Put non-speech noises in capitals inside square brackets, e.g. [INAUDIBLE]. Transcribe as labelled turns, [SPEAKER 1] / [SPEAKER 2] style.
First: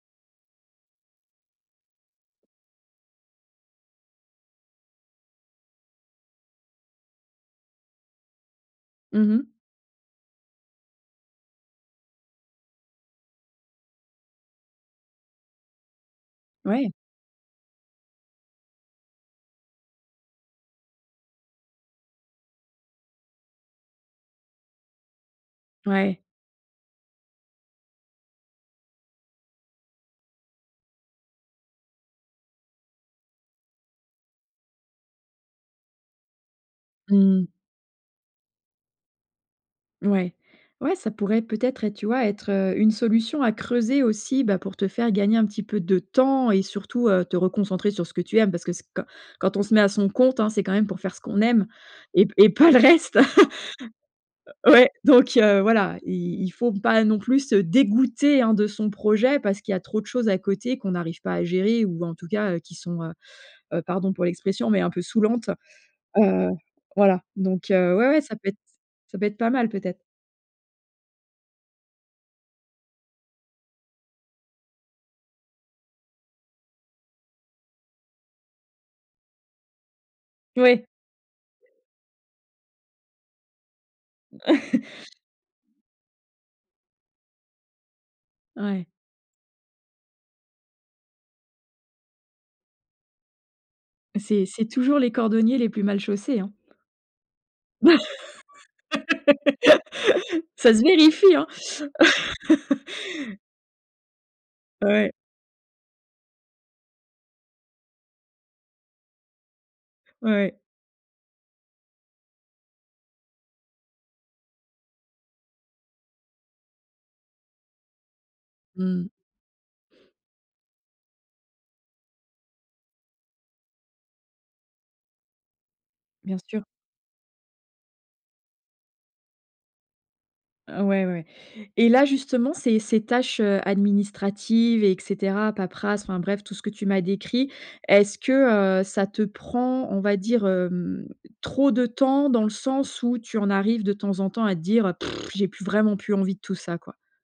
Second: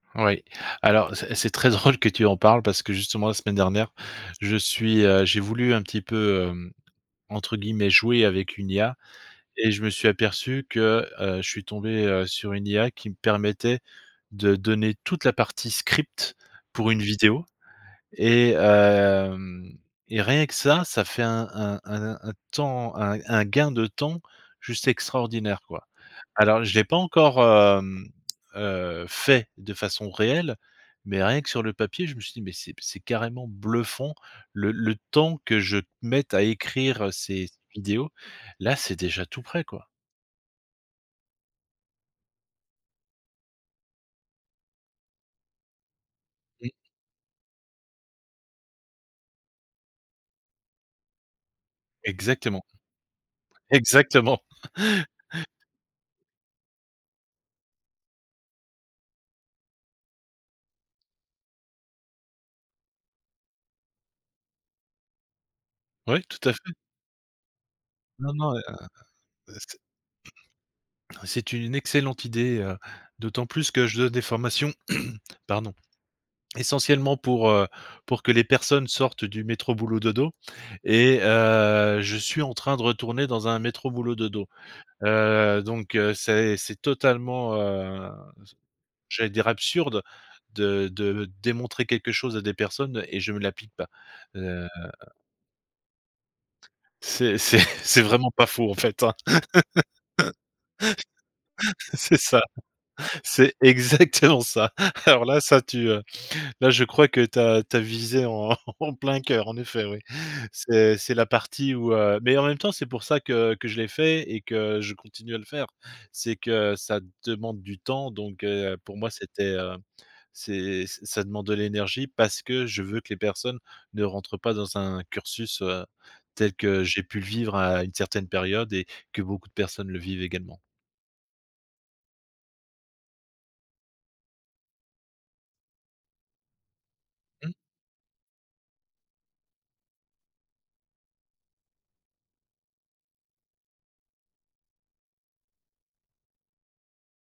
[SPEAKER 1] Oui, alors c'est c'est très drôle que tu en parles, parce que, justement, la semaine dernière, je suis, heu j'ai voulu, un petit peu, hem, entre guillemets: «jouer», avec une IA
[SPEAKER 2] Mmh mh.
[SPEAKER 1] et je me suis aperçu que, heu, je suis tombé, heu, sur une IA qui me permettait de donner toute la partie script
[SPEAKER 2] Ouais!
[SPEAKER 1] pour une vidéo, et hem, et rien que ça, ça fait un un un un temps, un un gain de temps juste extraordinaire, quoi.
[SPEAKER 2] Ouais!
[SPEAKER 1] Alors, je l'ai pas encore, hem, heu, fait de façon réelle, mais rien que sur le papier, je me suis dit: «Mais c'est p c'est carrément bluffant, le le temps que je mette à écrire
[SPEAKER 2] Mmh
[SPEAKER 1] ces
[SPEAKER 2] mh.
[SPEAKER 1] ces vidéos, là, c'est déjà tout prêt, quoi».
[SPEAKER 2] Mouais, ouais, ça pourrait, peut-être, être, tu vois, être, heu, une solution à creuser aussi, bah, pour te faire gagner un petit peu de temps et
[SPEAKER 1] Mmh.
[SPEAKER 2] surtout, heu, te reconcentrer sur ce que tu aimes. Parce que c'est qua quand on se met à son compte, hein, c'est quand même, pour faire ce qu'on aime et p et
[SPEAKER 1] Exactement.
[SPEAKER 2] pas le reste!
[SPEAKER 1] Exactement!
[SPEAKER 2] [LAUGHS] Ouais, donc,
[SPEAKER 1] [CHUCKLES]
[SPEAKER 2] heu, voilà, i il faut pas, non plus, se dégoûter, hein, de son projet, parce qu'il y a trop de choses à côté qu'on n'arrive pas à gérer ou, en tout cas, heu, qui sont, heu heu, pardon pour l'expression, mais un peu saoulantes.
[SPEAKER 1] Oui,
[SPEAKER 2] Heu,
[SPEAKER 1] tout à fait.
[SPEAKER 2] voilà, donc, heu, ouais, ouais,
[SPEAKER 1] Non,
[SPEAKER 2] ça peut
[SPEAKER 1] non,
[SPEAKER 2] être
[SPEAKER 1] heu
[SPEAKER 2] ça peut être pas
[SPEAKER 1] heu,
[SPEAKER 2] mal,
[SPEAKER 1] c'est
[SPEAKER 2] peut-être.
[SPEAKER 1] [CLEARS THROAT] c'est une excellente idée, heu, d'autant plus que je donne des formations, [CLEARS THROAT] pardon, essentiellement pour, heu, pour que les personnes sortent du métro-boulot-dodo,
[SPEAKER 2] Oui!
[SPEAKER 1] et heu, je suis en train de retourner dans un métro-boulot-dodo,
[SPEAKER 2] [CHUCKLES]
[SPEAKER 1] heu. Donc, heu, c'est c'est totalement, heu, ze
[SPEAKER 2] Ouais.
[SPEAKER 1] j'allais dire absurde de de démontrer quelque chose à des personnes et je me l'applique pas.
[SPEAKER 2] C'est c'est
[SPEAKER 1] Heu
[SPEAKER 2] toujours les cordonniers les plus mal chaussés, hein?
[SPEAKER 1] C'est c'est c'est vraiment pas faux, en fait, hein?
[SPEAKER 2] [LAUGHS] Ça se vérifie, hein?
[SPEAKER 1] [LAUGHS] C'est ça,
[SPEAKER 2] [LAUGHS]
[SPEAKER 1] c'est exactement ça.
[SPEAKER 2] Ouais.
[SPEAKER 1] Alors là, ça, tu, heu, là, je crois que tu as tu as visé en en plein cœur, en effet, oui.
[SPEAKER 2] Ouais, ouais.
[SPEAKER 1] C'est c'est la partie où, heu mais, en même temps, c'est pour ça que que je l'ai fait et que je continue à le faire. C'est que ça demande du temps donc, heu, pour moi
[SPEAKER 2] Mmh.
[SPEAKER 1] c'était, heu, c'est ç ça demande de l'énergie parce que je veux que les personnes ne rentrent pas dans un cursus, heu,
[SPEAKER 2] Bien
[SPEAKER 1] tel
[SPEAKER 2] sûr.
[SPEAKER 1] que j'ai pu le vivre à une certaine période et que beaucoup de personnes le vivent également.
[SPEAKER 2] Ouais, ouais, ouais. Et là, justement, ces ces tâches, heu, administratives et cetera, paperasse, enfin bref, tout ce que tu m'as décrit,
[SPEAKER 1] Mmh.
[SPEAKER 2] est-ce que, heu, ça te prend, on va dire, hem, trop de temps? Dans le sens où tu en arrives, de temps en temps, à te dire: [LIP TRILL] «J'ai plus vraiment, plus envie de tout ça, quoi»?